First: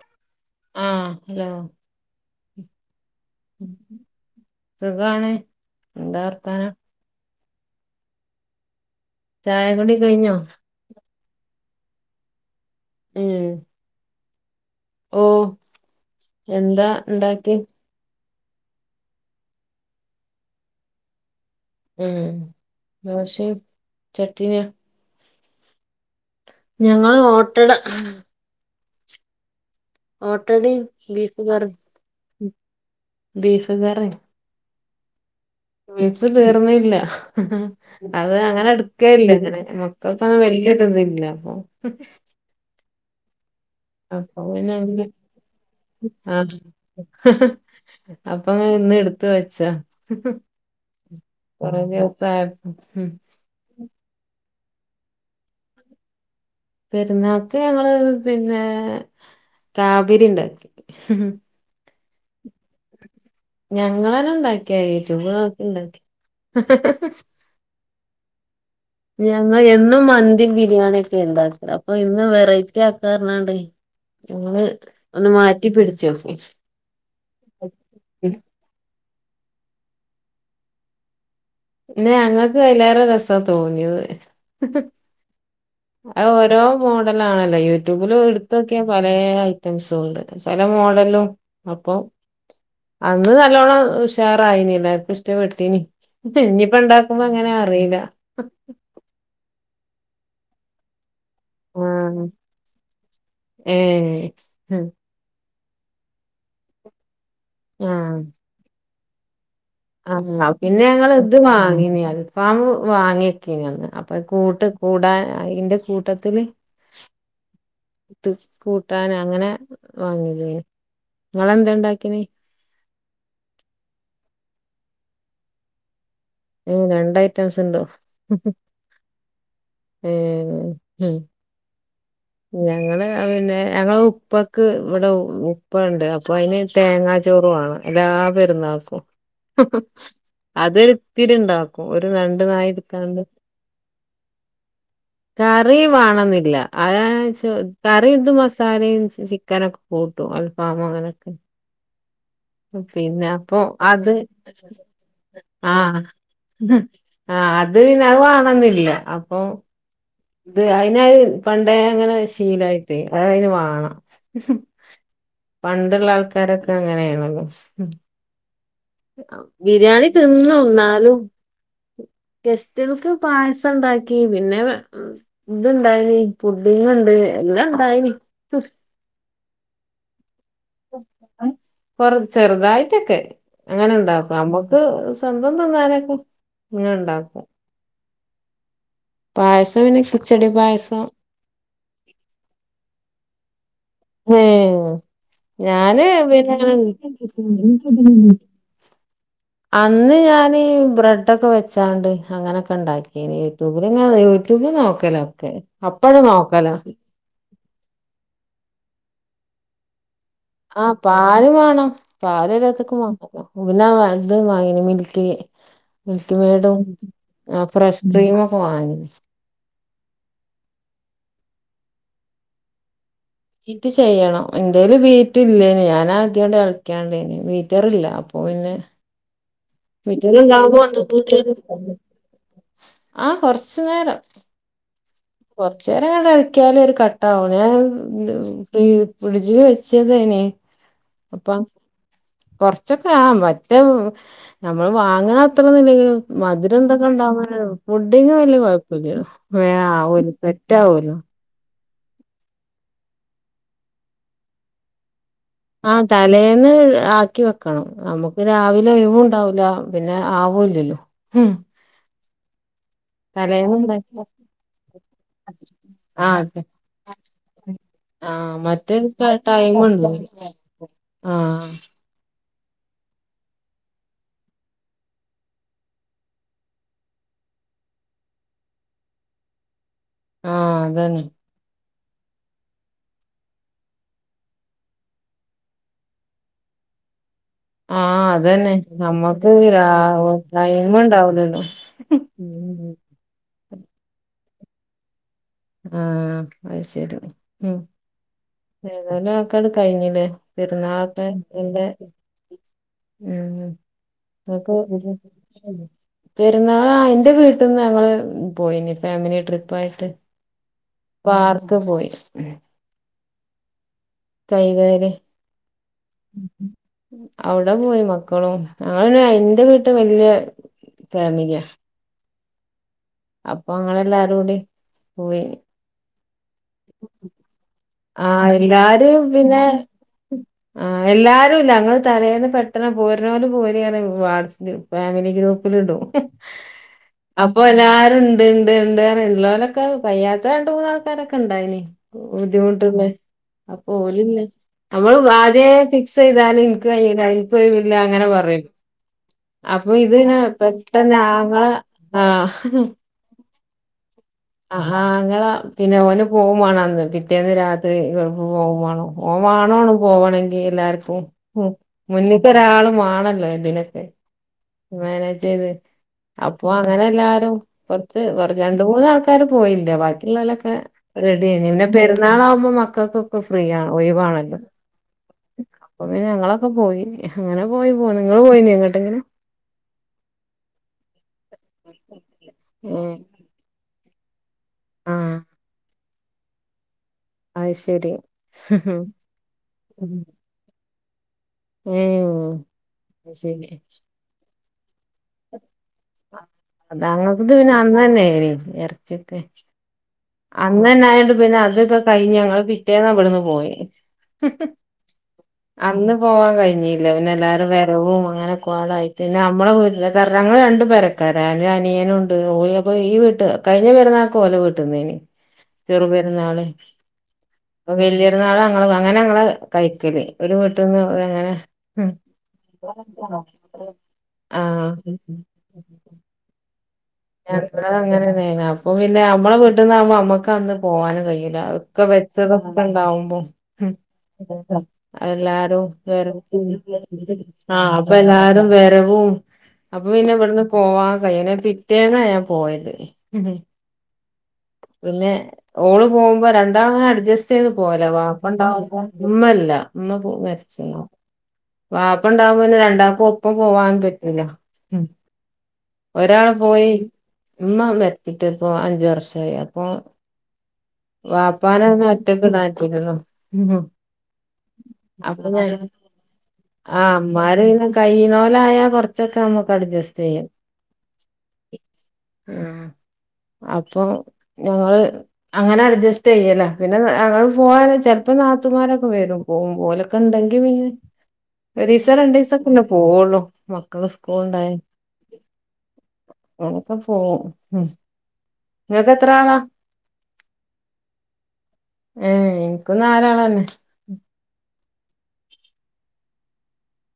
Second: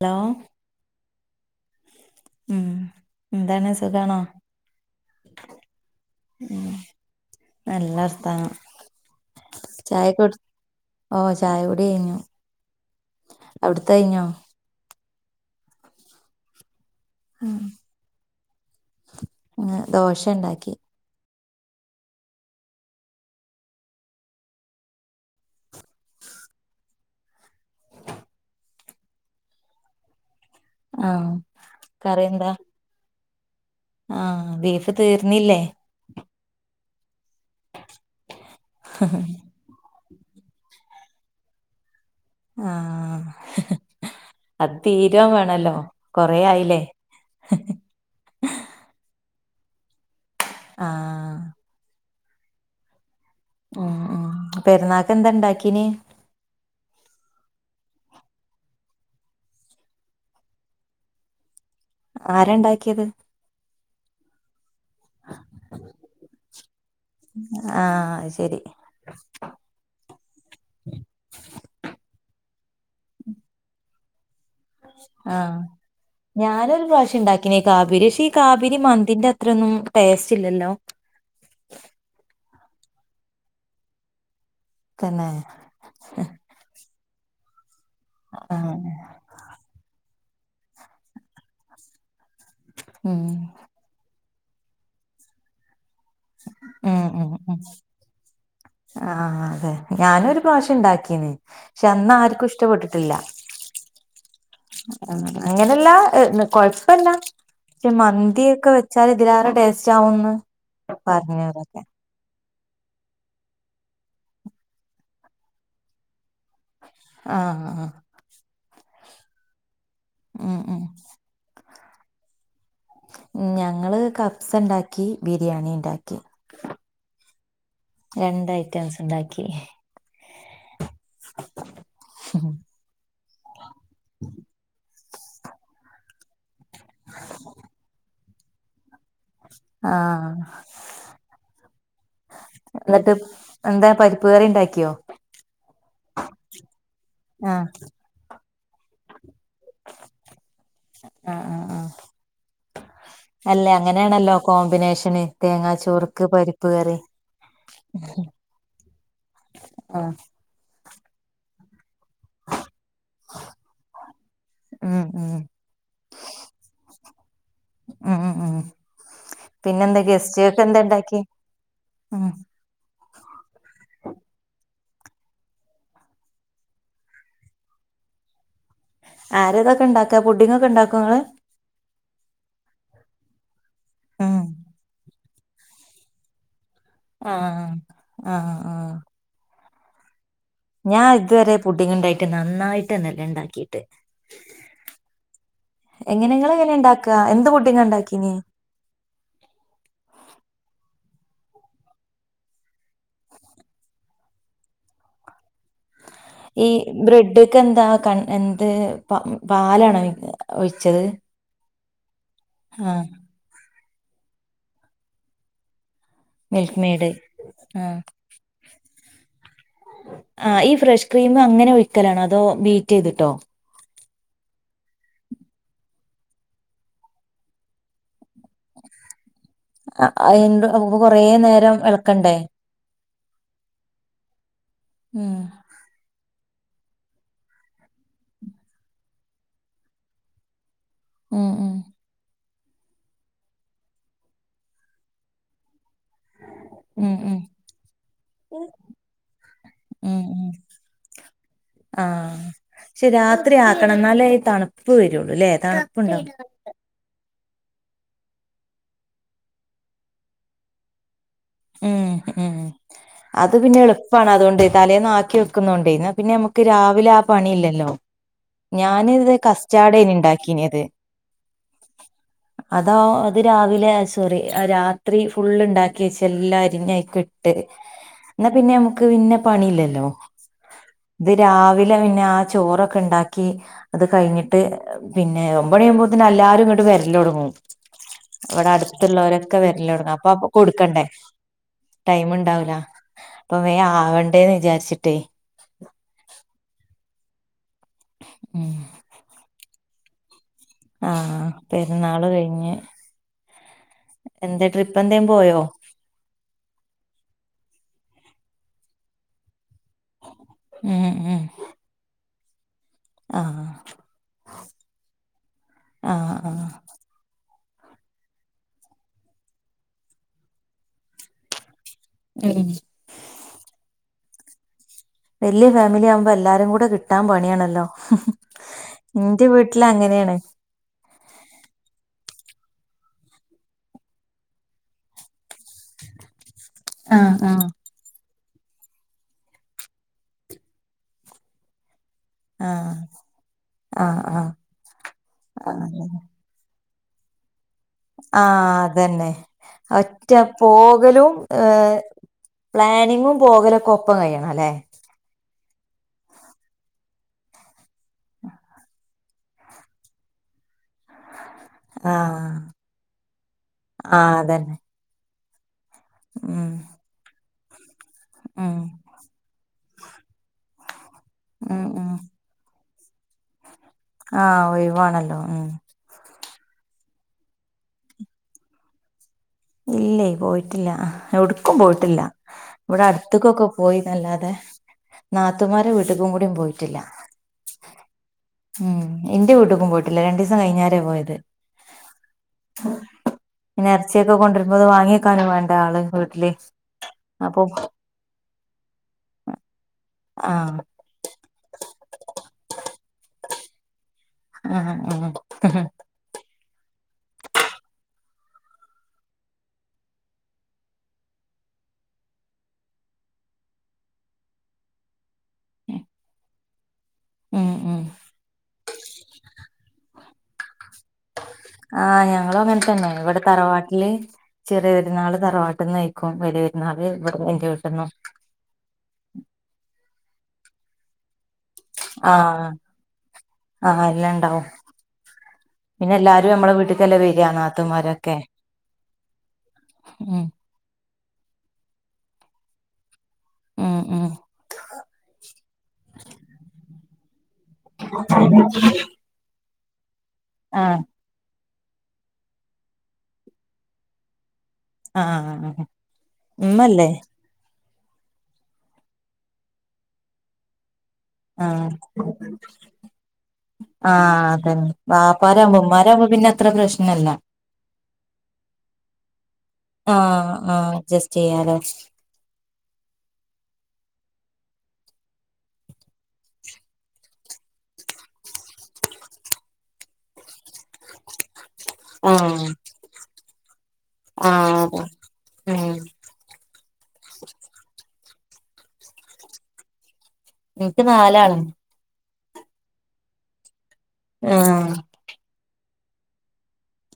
Hello ആഹ് hello ഉം എന്താണ് സുഖാണോ സുഖമാണോ എന്താ ഉം വർത്താനം നല്ല വർത്താനം ചായ കുടി കഴിഞ്ഞോ ഓ ചായ കുടി കഴിഞ്ഞു അവിടുത്തെ കഴിഞ്ഞോ ഓ എന്താ ഇണ്ടാക്കി ദോശ ഇണ്ടാക്കി [inaudible] ഞങ്ങൾ ഓട്ടട ഓട്ടടയും ആഹ് ബീഫ് കറി ബീഫ് കറി ആ ബീഫ് [inaudible] ബീഫ് തീർന്നില്ല അഹഅതങ്ങനെ എടുക്കുകയില്ല അങ്ങനെ അവസാനം വലുതൊന്നുമില്ല അപ്പൊ ആ ആ അപ്പൊ പിന്നെ അങ്ങനെ വേണല്ലോ കൊറേ ആയില്ലേ അപ്പൊ ഇന്ന് എടു ത്ത വച്ഛാ ആ ആ [inaudible] ആ ആ പെരുന്നാൾ എന്താ ഉണ്ടാക്കിയന് പെരുന്നാൾക്ക് ഞങ്ങളെ പിന്നെ താബിരി ഉണ്ടാക്കി ആരാ ഇണ്ടാക്കിയത് ഞങ്ങളെന്നെ ണ്ടാക്ക്യ യുട്ടൂബ് നോക്കി ണ്ടാക്ക്യ ആഹ് അത് ശരി ഞങ്ങ എന്നും മന്തി ബിരിയാണി യൊക്കെ ഇണ്ടാക്കല് അപ്പ ഇന്ന് വെറൈറ്റിആക്കർഞാണ്ട് ആ പിടിച്ചു ഞാനൊരു പ്രാവശ്യം ണ്ടാക്കിനി കാബി രി ക്ഷെ ഈ കാബിരി മന്തിന്റെ അത് ത്രന്നും ടേസ്റ്റ് ഇല്ലല്ലോ നല്ല രസ തോന്നിയത് തന്നെ അഹ് ഓരോ മോഡൽ ആണല്ലോ യു ട്യൂബിൽ എടുത്തു നോക്കിയ ആഹ് പലേ ഐറ്റംസ് ഉണ്ട് പല മോഡലും അപ്പോ ഉം അന്ന് നല്ലോണം ഷ് ഉഷാറായിഞ്ഞി എല്ലാർക്കും ഇഷ്ടപ്പെട്ടിഞ്ഞി ഇപ്പൊ ഇഞ്ഞി ഇപ്പ ഉം ഉം ണ്ടാകുമ്പങ്ങെനെ ഉം അറിയില ആഹ് അതെ ഞാനൊരു പ്രാവശ്യം ഉണ്ടാക്കിനി ശ്ശ അന്ന് ആഹ് ആർക്കും ഇഷ്ടപ്പെട്ടിട്ടില്ല ഏഹ് ആ അങ്ങനല്ലാ ഹ് ന്ന് കൊയപ്പല്ല കെ മന്തിയൊകെ വെക് ചാല് ഇതിലേറെ ടേസ് അന്ന പിന്നെ ഞങ്ങള്ത് വാങ്ങിനി അൽ ഫാമ് വാങ്ങികീഞ്ഞി അന്ന് അപം കൂട്ട് കൂടാൻ അയിന്റെ കൂടെ തില് ആഹ് ആഹ് ത് കൂട്ടാന് അങ്ങനെ ഉം വാങ്ങ്യതേഞ്ഞി ഉം ങ്ങളെന്തേ ണ്ടാക് കോയി ഞങ്ങള് കപ്സണ്ടാകി ബിര്യാണിണ്ടാ ഏ രണ്ടൈറ്റംസ്ണ്ടോ രണ്ട് ഐറ്റംസ് ഉണ്ടാക്കി ഏ ഏ എ ഞങ്ങള് അ പിന്നെ ഞങ്ങളെ ഉപക് ഇവിടെ ഉപ്പണ്ട് അ പൊയമീൻ തേങ്ങാചോറ് വേണം എല്ലാ പെരുന്നാകും ആഹ് അതൊര്തിരി ണ്ടാകും ഒര് രണ്ട് എന്നിട്ട് നായിട്താണ്ട് എന്താ പരിപ്പ് കറി ഉണ്ടാക്കിയോ കറി വാണന്നില്ല ആ ചോ ആഹ് കറിന്തെ മസാലയും ചിക് ക്കനൊകെ കൂട്ടും അൽഫാമ് അങ്ങനൊകെ ആഹ് ആഹ് ആഹ് അല്ല പിന്നെപം അത് അങ്ങനെയാണല്ലോ കോമ്പിനേഷന് ആ തേങ്ങാച്ചോർക്ക് പരിപ്പ് കറി ആ അത് വേണന്നില്ല അപം ആഹ് ത് അയിന അഅ പണ്ടേ അങ്ങനെ ശീലായിട് അത്അതിന് വേണം മ് ഉം ഉം പണ്ട്ള്ള ആൾകാരൊകെ അങ്ങനാണല്ലോ ഉം ഉം ഉം പിന്നെന്താ ബിര്യാണി ഗസ്റ്റ്കൾക്ക് തിന്നും എന്താ ന്നാലും ഇണ്ടാക്കി ഉം ഗസ്റ്റൾക് പായസണ്ടാകി പിന്നെ ത് ണ്ടായിനി പുഡ്ഡിങ്ങ്ണ്ട് എല്ലണ്ടായിനി ആരാതൊകെണ്ടാകാ പുഡ്ഡിങ്ങൊകെണ്ടാകോങ്ങള് കൊർ ചെറ്തായിട്ടൊകെ അങ്ങനെണ്ടാകും ആഹ് അമ്മക് സ്വന്തം തിന്നാനൊകെ ത ആ ആ ആ ത് പിന്നെ ഇശ് ഞാ ഇതുവരെ പുഡിങ് ഇണ്ടാകീട്ട് നന്നായിട്ടെന്നേ ല്ലാ ങേ ഞാൻ എങ്ങനെ ഇങ്ങള് എങ്ങനെ പിന്നെങ്ങനെ ഇണ്ടാക്കാ എന്ത് പുഡിങ്ങാ ഇണ്ടാക്കീന് അന്ന് ഞാൻ ബ്രെഡ് ഡോക്കെ വെച്ചാണ്ട് അങ്ങനെക്കെ ണ്ടാക്കീന്യേ യൂട്യൂബില് ങ്ങനെ യൂട്യൂബിൽ നോക്കലാ ഒക്കെ ഈ ബ്രഡ്ക്ക് ന്താ ക്ക ന്ത് പ പാലാണോ ഒഴിക്കാ ആ പാൽ വാണം പാൽ എല്ലത്ത്ക്കും ആഹ് വാണ പിന്നാ ആ തും വാങ്ങീനി മിൽക്കി മിൽക്കി മെയ്ഡും മിൽക്ക് മേഡ് ആഹ് ഫ്രഷ് ക്രീമൊക്കെ വാങ്ങി ആ ഈ ഫ്രഷ് ക്രീം അങ്ങനെ ഒഴിക്കലാണോ ഓ ബീറ്റയ്തിട്ടോ ബീറ്റ് ചെയ്യണം ന്റെൽ ബീറ്റ് ഇല്ലെനി ഞാനാ ഇതിനോട് എളക്ക്യാണ്ടേനി ബീറ്ററില്ല അപ്പൊ പിന്നെ അയ്‌ന്റെ മീറ്ററുണ്ടാവുമ്പോ മുമ്പ് ഒന്നും കൊറേ കൂടി ഒരു നേരം എളക്കണ്ടേ ആ കൊറച്ച് നേരം ഉം കൊറച്ചേരങ്ങട് എളക്ക് ക്ക്യാലും ഒരു കട്ടാവാണേ ഞാൻ ഫ്രിഡ്ജ് വെച്ചതേനി ഉം അപ്പം ഉം കോർച്ചൊക്കെ ആ പറ്റെ നമ്മൾ വാങ്ണ അത്രേന്നുല്ലങ്കിലും മധുരം തൊക്കെ ഉം ണ്ടാവുമ്പോ പിന്നെ പുഡിങ് വല്ല്യ ഉം കൊയ്പ്പല്യാ വേം ആവും സെറ്റാവുലോ ആ പക്ഷെ രാത്രി ആക്കണം ന്നാലെ തണുപ്പ് വരുള്ളൂല്ലേ ആ തണുപ്പുണ്ടാവും തലേന്ന് ആക്കി വെ ക്കണം നമ്മക്ക് രാവിലെ ഒഴിവും ണ്ടാവൂല പിന്നെ ആവുല്ലല്ലോ ഉം ഉം ഉം അത് പിന്നെ തലേന്നുണ്ടാക്കിയ എളുപ്പാണ് അതോണ്ട് തലേന്ന് ആക്കി വെക്കുന്നോണ്ടേ ഇന്നാ ആ പിന്നെ രാവിലെ നമ്മക്ക് ആ പണി ഇല്ലല്ലോ ആ മറ്റേ ഞാനതിൽ ടൈം ഉണ്ടോ കസ്റ്റാർഡേനി ഇണ്ടാക്കിയത് ആഹ് അതാ അതിരാവിലെ സോറി രാത്രി ഫുള്ള് ഇണ്ടാക്കി വെച്ച് എല്ലാ അരിഞ് അയ്കിട്ട് ന്നാ പിന്നെ നമ്മക്ക് പിന്നെ പണി ഇല്ലല്ലോ ആഹ് അതന്നെ ത് രാവിലെ ല്ലേ പിന്നെ ആ ചോറൊക്കെ ണ്ടാക്കി അത് കഴിഞ്ഞിട്ട് പിന്നെ ഒമ്പതണിയാവുമ്പോത്തിന് എല്ലാരും ങ്ങട് വരലോട്ങ്ങും ആ അതന്നെ നമ്മക്കിത് രാവിലെ ടൈം ഉണ്ടാവൂലല്ലോ ടൈമുണ്ടവൂല ഉം അപ്പൊ വേം ആവണ്ടേ [unintelligible] വിചാരിച്ചിട്ടേ ആ അയ്ശരി ഉം ഉം ഏതാലും ആള്ക്കാര് കഴിഞ്ഞു ല്ലേ പെരുന്നാള് ആഹ് പെരുന്നാള് കഴിഞ്ഞ് എന്താ ട്രിപ്പ് എന്തേലും പോയോ ന്റെ വീട്ടിൽ നിന്നാ ഞങ്ങള് പോയീന് ഫാമിലി ട്രിപ്പ്‌ ആയിട്ട് ഉം ഉം പാർക്ക് പോയി [inaudible] [unintelligible] ആഹ് കൈകാര് ആഹ് ആഹ് അവിടെ പോയി മക്കളും ഞങ്ങള് ന്റെ വീട്ടിൽ വല്യ ഫാമിലി ആ ഉം അപ്പോ ഞങ്ങൾ എല്ലാരും കൂടി പോയി വല്യ ഫാമിലി ആവുമ്പൊ എല്ലാ ല്ലാരും കൂടെ കിട്ടാൻ പണി ആണല്ലോ ആഹ് എല്ലാരും പിന്നെ അങ്ങനെയാണ് ആഹ് എല്ലാരുല്ല ഞങ്ങള് തന്നെ തലേന്ന് പെട്ടന്ന് പോരണോര് പോര് പറഞ്ഞു വാട്സ്ആപ്പ് ഫാമിലി ഗ്രൂപ്പില് ഇടും ഹ് ആഹ് അപ്പൊ ആഹ് എല്ലാരും ഇണ്ട് ഇണ്ട് ഇണ്ടാരുന്ന് ഉള്ളോരൊക്കെ വയ്യാത്ത രണ്ടു മുന്ന് ആൾകാർ ഒക്കെ ഇണ്ടായ്ന് ബുദ്ധിമുട്ട് [unintelligible] അപ്പൊ ആഹ് ആഹ് ഓലില്ലേ ആഹ് നമ്മള് വാലേ ആഹ് ഫിക്സ് ആഹ് ചെയ്താലും [unintelligible] ഇപ്പോ ഒയിവില്ല അങ്ങനെ പറയും അതന്നെ അപ്പൊ ഇത് ഒറ്റ പെട്ടെന്ന് പോവലും ഏ ആങ്ങള ആഹ് പ്ലാനിങ്ങും പോകലൊക്കോ ആഹ് ഹാ ആങ്ങള പിന്നെ ഓന് പോകും വേണന്ന് പിറ്റേന്ന് രാത്രി വെളുക്കുമ്പോ പോവും വാണം ഓൻ [unintelligible] പോവാണോങ്കി എല്ലാർ ഉം ഹും ആഹ് മുന്നിക്കൊരു ആള് വാണല്ലോ ഇതിനൊക്കെ ആഹ് അതന്നെ മനേജ്ജ് ചെയ്ത് അപ്പോ ഉം അങ്ങനെ എല്ലാരും പൊറത്ത് കുറ ഉം രണ്ടു മുന്ന് ആൾകാര് പോയില്ല ബാക്കിയുള്ളോലൊക്കെ റെഡിയയ്നി ഉം പിന്നെ ഉം പെരുന്നാളാവുമ്പൊ മക്ക ക്കക്കൊക്കെ ഫ്രീയാ ഒഴിവാണല്ലോ ആഹ് ഒഴിവാണല്ലോ ഉം അപ്പൊ പിന്നെ ഞങ്ങള് ഇപ്പൊ പോയി അങ്ങനെ പോയി പോന്ന് ങ്ങള് പോയില്ലേ എങ്ങട്ടേലും ഇല്ലേ പോയിട്ടില്ല എവിടുക്കും പോയിട്ടില്ല ഇവിടെ ഉം അടുത്തുക്കൊക്കെ പോയി പിന്നല്ലാതെ ആഹ് നാത്തൂൻമാരുടെ വീട്ടിക്കും കൂടി പോയിട്ടില്ല. അത് ശരി ഉം എന്റെ വീട്ട്ക്കും പോയിട്ടില്ല രണ്ടിസം കഴിഞ്ഞാ ന്നെ പോയത് ഞ്ഞെയു ശരി കൊണ്ടരുമ്പത് വാങ്ങിവെക്കാനു വേ പത്താ ക്ലാസ്ത്തെല് അന്നനേനി എർ ച്ചിട്ടെ ആഹ് അന്നന്നെയൊണ്ട് പിന്നെ അതൊക്കെ കഴിഞ്ഞ് ഞങ്ങള് പി റ്റേന്നാ വിടുന്ന് പോയെ ആഹ് ആഹ് അന്ന് പോവാൻ കഴി ഞ്ഞി ലെവന്ന് എല്ലാരും വരവും അങ്ങനെ കൊളായിട്ട് പിന്നെ നമ്മളവീട്ടില് [unintelligible] ഞങ്ങളുരണ്ടും പേരക്കാര ഒരനിയനുണ്ട് ഓല് ഇപ്പൊ ഈ വീട്ട് കഴിഞ്ഞ പെരുന്നാൾക്ക് ഓലെ വീട്ടുന്നയ്നി ചെറുപ്പെരുന്നാള് ഉം ഇപ്പ ഉം വല്ല്യ പെരുന്നാളാ ങ്ങള് അങ്ങനെ ഇങ്ങള് കഴിക്കല് ഒരു [unintelligible] അങ്ങനെ ആ ഞങ്ങളു അങ്ങനെതന്നെ ഇവിടെ തറവാട്ടില് ചെറിയപ്പെരുന്നാള് തറവാട്ടിന്ന് [unintelligible] എപ്പഴാ [unintelligible] അപ്പൊ പിന്നെ നമ്മള വീട്ടീന്നാവുമ്പോ മ്മക്ക് പ്പവന്ന് പോവാനും കയ്യും ഇതാ ഒക്കെ വച്ചതും ആഹ് ഒക്കെ ഉണ്ടാവുമ്പം ആഹ് എല്ലാം ഇണ്ടാവും മ് എല്ലാരും പിന്നെ എല്ലാരും നമ്മളെ വീട്ട്ക്കല്ലേ വരാ [unintelligible] ആ അപ്പ നാത്തൂമാരൊക്കെ എല്ലാരും വരവും അപ്പ ഉം ഇവിടുന്നു പോവാൻ [unintelligible] റ്റേന്ന ഞാപോയത് മ് പിന്നെ ഓള് പോവുമ്പോ രണ്ടാമതെടു ജെസ് [unintelligible] വാപ്പയുണ്ടാകുപോൾ ഉമ്മല്ല ള്ള പൂ ആഹ് വരച്ചീണോ വാപ്പ ഉണ്ടാവൂലെ രണ്ടാക്കും ഒപ്പം പോവാൻ പറ്റൂല മ് ആഹ് ഒരാള് പോയി ഉമ്മല്ലേ ഉമ്മാമ്മേ യിട്ട് പ്പോ അഞ്ചു വർഷം ആയി അപ്പോ വാപ്പാനെ പിന്നെ ആഹ് ഒറ്റക്ക്ടാൻ പറ്റൂലല്ലോ ആഹ് അതന്നെ [unintelligible] വാപ്പാരാവുമ്പോ ഉമ്മാരാവുമ്പോ പിന്നെ അത്ര പ്രശ്നല്ല അമ്മാര് പിന്നെ കയ്യിണോലായാ കൊറച്ചൊക്കെ നമ്മുക്ക് അഡ്ജസ്റ്റ് ചെയ്യാം ആഹ് ആഹ് അഡ്ജസ്റ്റ് ചെയ്യാലോ അപ്പൊ ഞങ്ങള് അങ്ങനെ അഡ്ജസ്റ്റ് ചെയ്യല പിന്നെ ഞങ്ങള് പോവാണേ ചെലപ്പോ നാത്തൂമാരൊക്കെ വരും പോവുമ്പം ഒലൊക്കെണ്ടെങ്കി പിന്നെ ഒരീസോ രണ്ടീസോ ആഹ് പിന്നെ പോവുള്ളൂ ക്കള് സ്‌കൂളുണ്ടായാൽ ആഹ് അതെ ഉം [unintelligible] പോവും മ് ങ്ങക്കെത്ര ആളാ? ൻക്ക് നാലാള ഏ ൻക്കും നാലാളെന്നെ ആ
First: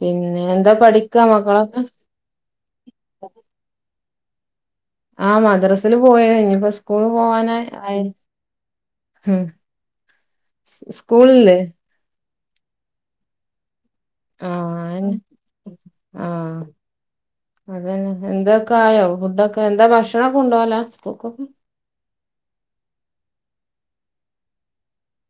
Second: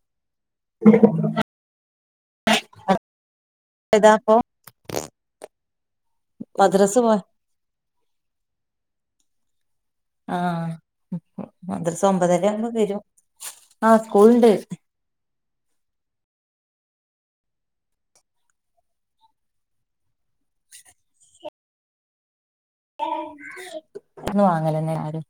പിന്നെ എന്താ പഠിക്കുവാ മക്കളൊക്കെ? ഇതാപ്പം ആ മദ്രസ്സ് നു പോയതാ ഇഞ് മദ്രസ് സ്കൂളു പോ പോകാൻ ആയി ഉം ആ സ് സ്കൂളില്ലേ മദ്രസ്സ് ഒമ്പതര [unintelligible] വരും. ആ സ്കൂളുണ്ട്. ആ അത് തന്നെ. എന്തൊക്കായോ ഫുഡ് ഒക്കെ. എന്താ ഭക്ഷണം കൊണ്ട് പോലാ സ്കൂളി എന്നും വാങ്ങല്ന്നെ എല്ലാരും.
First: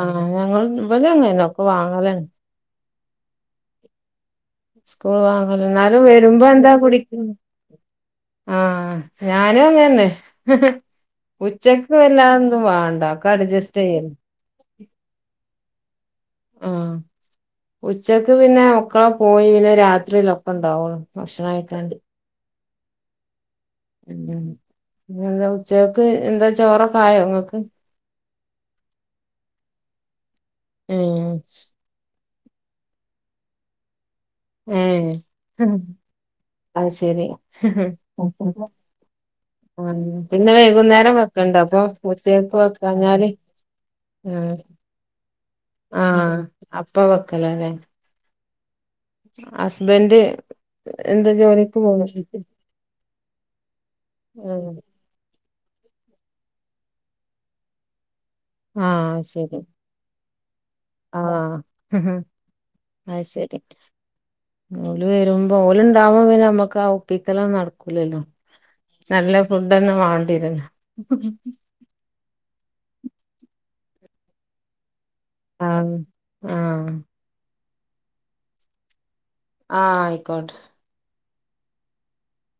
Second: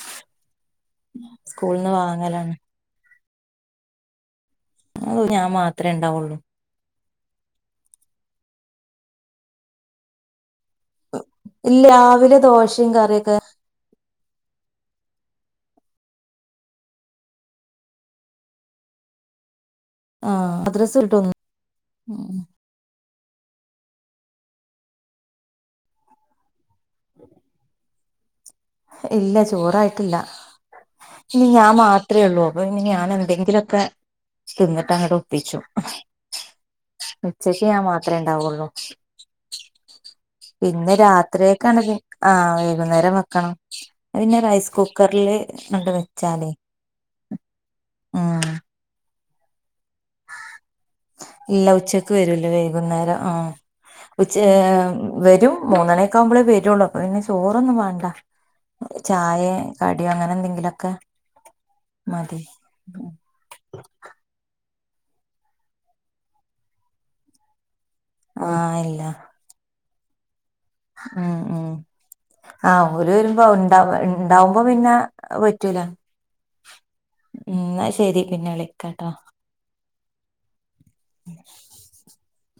ആ. ഞങ്ങള് ഇവരും അങ്ങനാ. ക്കെ വാങ്ങലാണ്. സ്കൂള് അത് ഞാൻ വാങ്ങല്. മാത്രമേ എന്നാലും ഉണ്ടാവുള്ളൂ വരുമ്പം എന്താ കുടി മ് ആ ഞാനും അങ്ങനെ. മ്മ്ഹ് ഇല്ല ഉച്ചക്ക് രാവിലെ വല്ലാതോന്നും ദോശയും വേണ്ട ഒക്കെ കറിയൊക്കെ അഡ്ജസ്റ്റ് ചെയ്യും [inaudible] ആ. ഉച്ചക്ക് പിന്നെ ഒക്ക പോയി. പിന്നെ... രാത്രിയിൽ ആഹ് മദ്രസ ഒപ്പണ്ടാവുള്ളൂ. വിട്ടൊന്ന് ഭക്ഷണം കഴിക്കാണ്ട് ഉം ഉം. പിന്നെന്താ ഉച്ചക്ക് എന്താ ചോറൊക്കെ ആയോ നിങ്ങക്ക്. ഇല്ല ചോറായിട്ടില്ല ഏഹ് ഇനി ഞാൻ മാത്രമേ ഉള്ളു ഇപ്പഞ്ഞി ഞാനെന്തങ്കിലോക്കെ എന്നിട്ടങ്ങണ്ടോപ്പിച്ചൂ. ഏഹ് അത് ശരി ഉച്ചക്ക് ഞാൻ മാത്രമേ ഉം ഉണ്ടാവുള്ളൂ. ഉം. പിന്നെ ഇന്ന് വൈകുന്നേരം വെക്കണ്ടോ അപ്പൊ രാത്രിയേക്കാണങ്കിൽ ആ ഉച്ചക്ക് വൈകുന്നേരം വെക്കാഞ്ഞാല് വക്കണം. അത് പിന്നെ ഉം റൈസ് കുക്കറില് അങ്ണ്ട് ആഹ് വെച്ചാൽ. അപ്പ ഉം... ഹസ്... ഇല്ല പോണ് ഉച്ചക്കു വരില്ല വൈകുന്നേരം ആ... ഉച്ച ഉം ആ.... വരും മൂന്നു മണി ഒക്കെ ആകുമ്പഴേ വരുള്ളൂ. അപ്പം പിന്നെ ചോറൊന്നും വാണ്ടാ. ചായ, കടി അങ്ങനെന്തെങ്കിലും ആ... മ്മ്ഹ്ഹ്... അത് ശരി ഓല് വരുമ്പം ഓല് ഉണ്ടാവുമ്പം നമുക്കാ ഒപ്പിക്കലൊന്നും നടക്കൂ ല.... [inaudible] ക്കൂലല്ലോ. ആ നല്ലഫുഡ്‌ ഒന്നും മാണ്ടി വെരുംന്ന് എ... യേ... ആ... ഓര് വരുമ്പോ ഉണ്ടാ... ഉണ്ടാവുമ്പോ പിന്നെ അത് പറ്റൂലാ ആഹ് ആഹ് ആഹ് എന്നാ ശരി പിന്നെ വിളിക്കാ... ട്ടോ... ആ... ആയിക്കോട്ടേ. [unintelligible] [inaudible]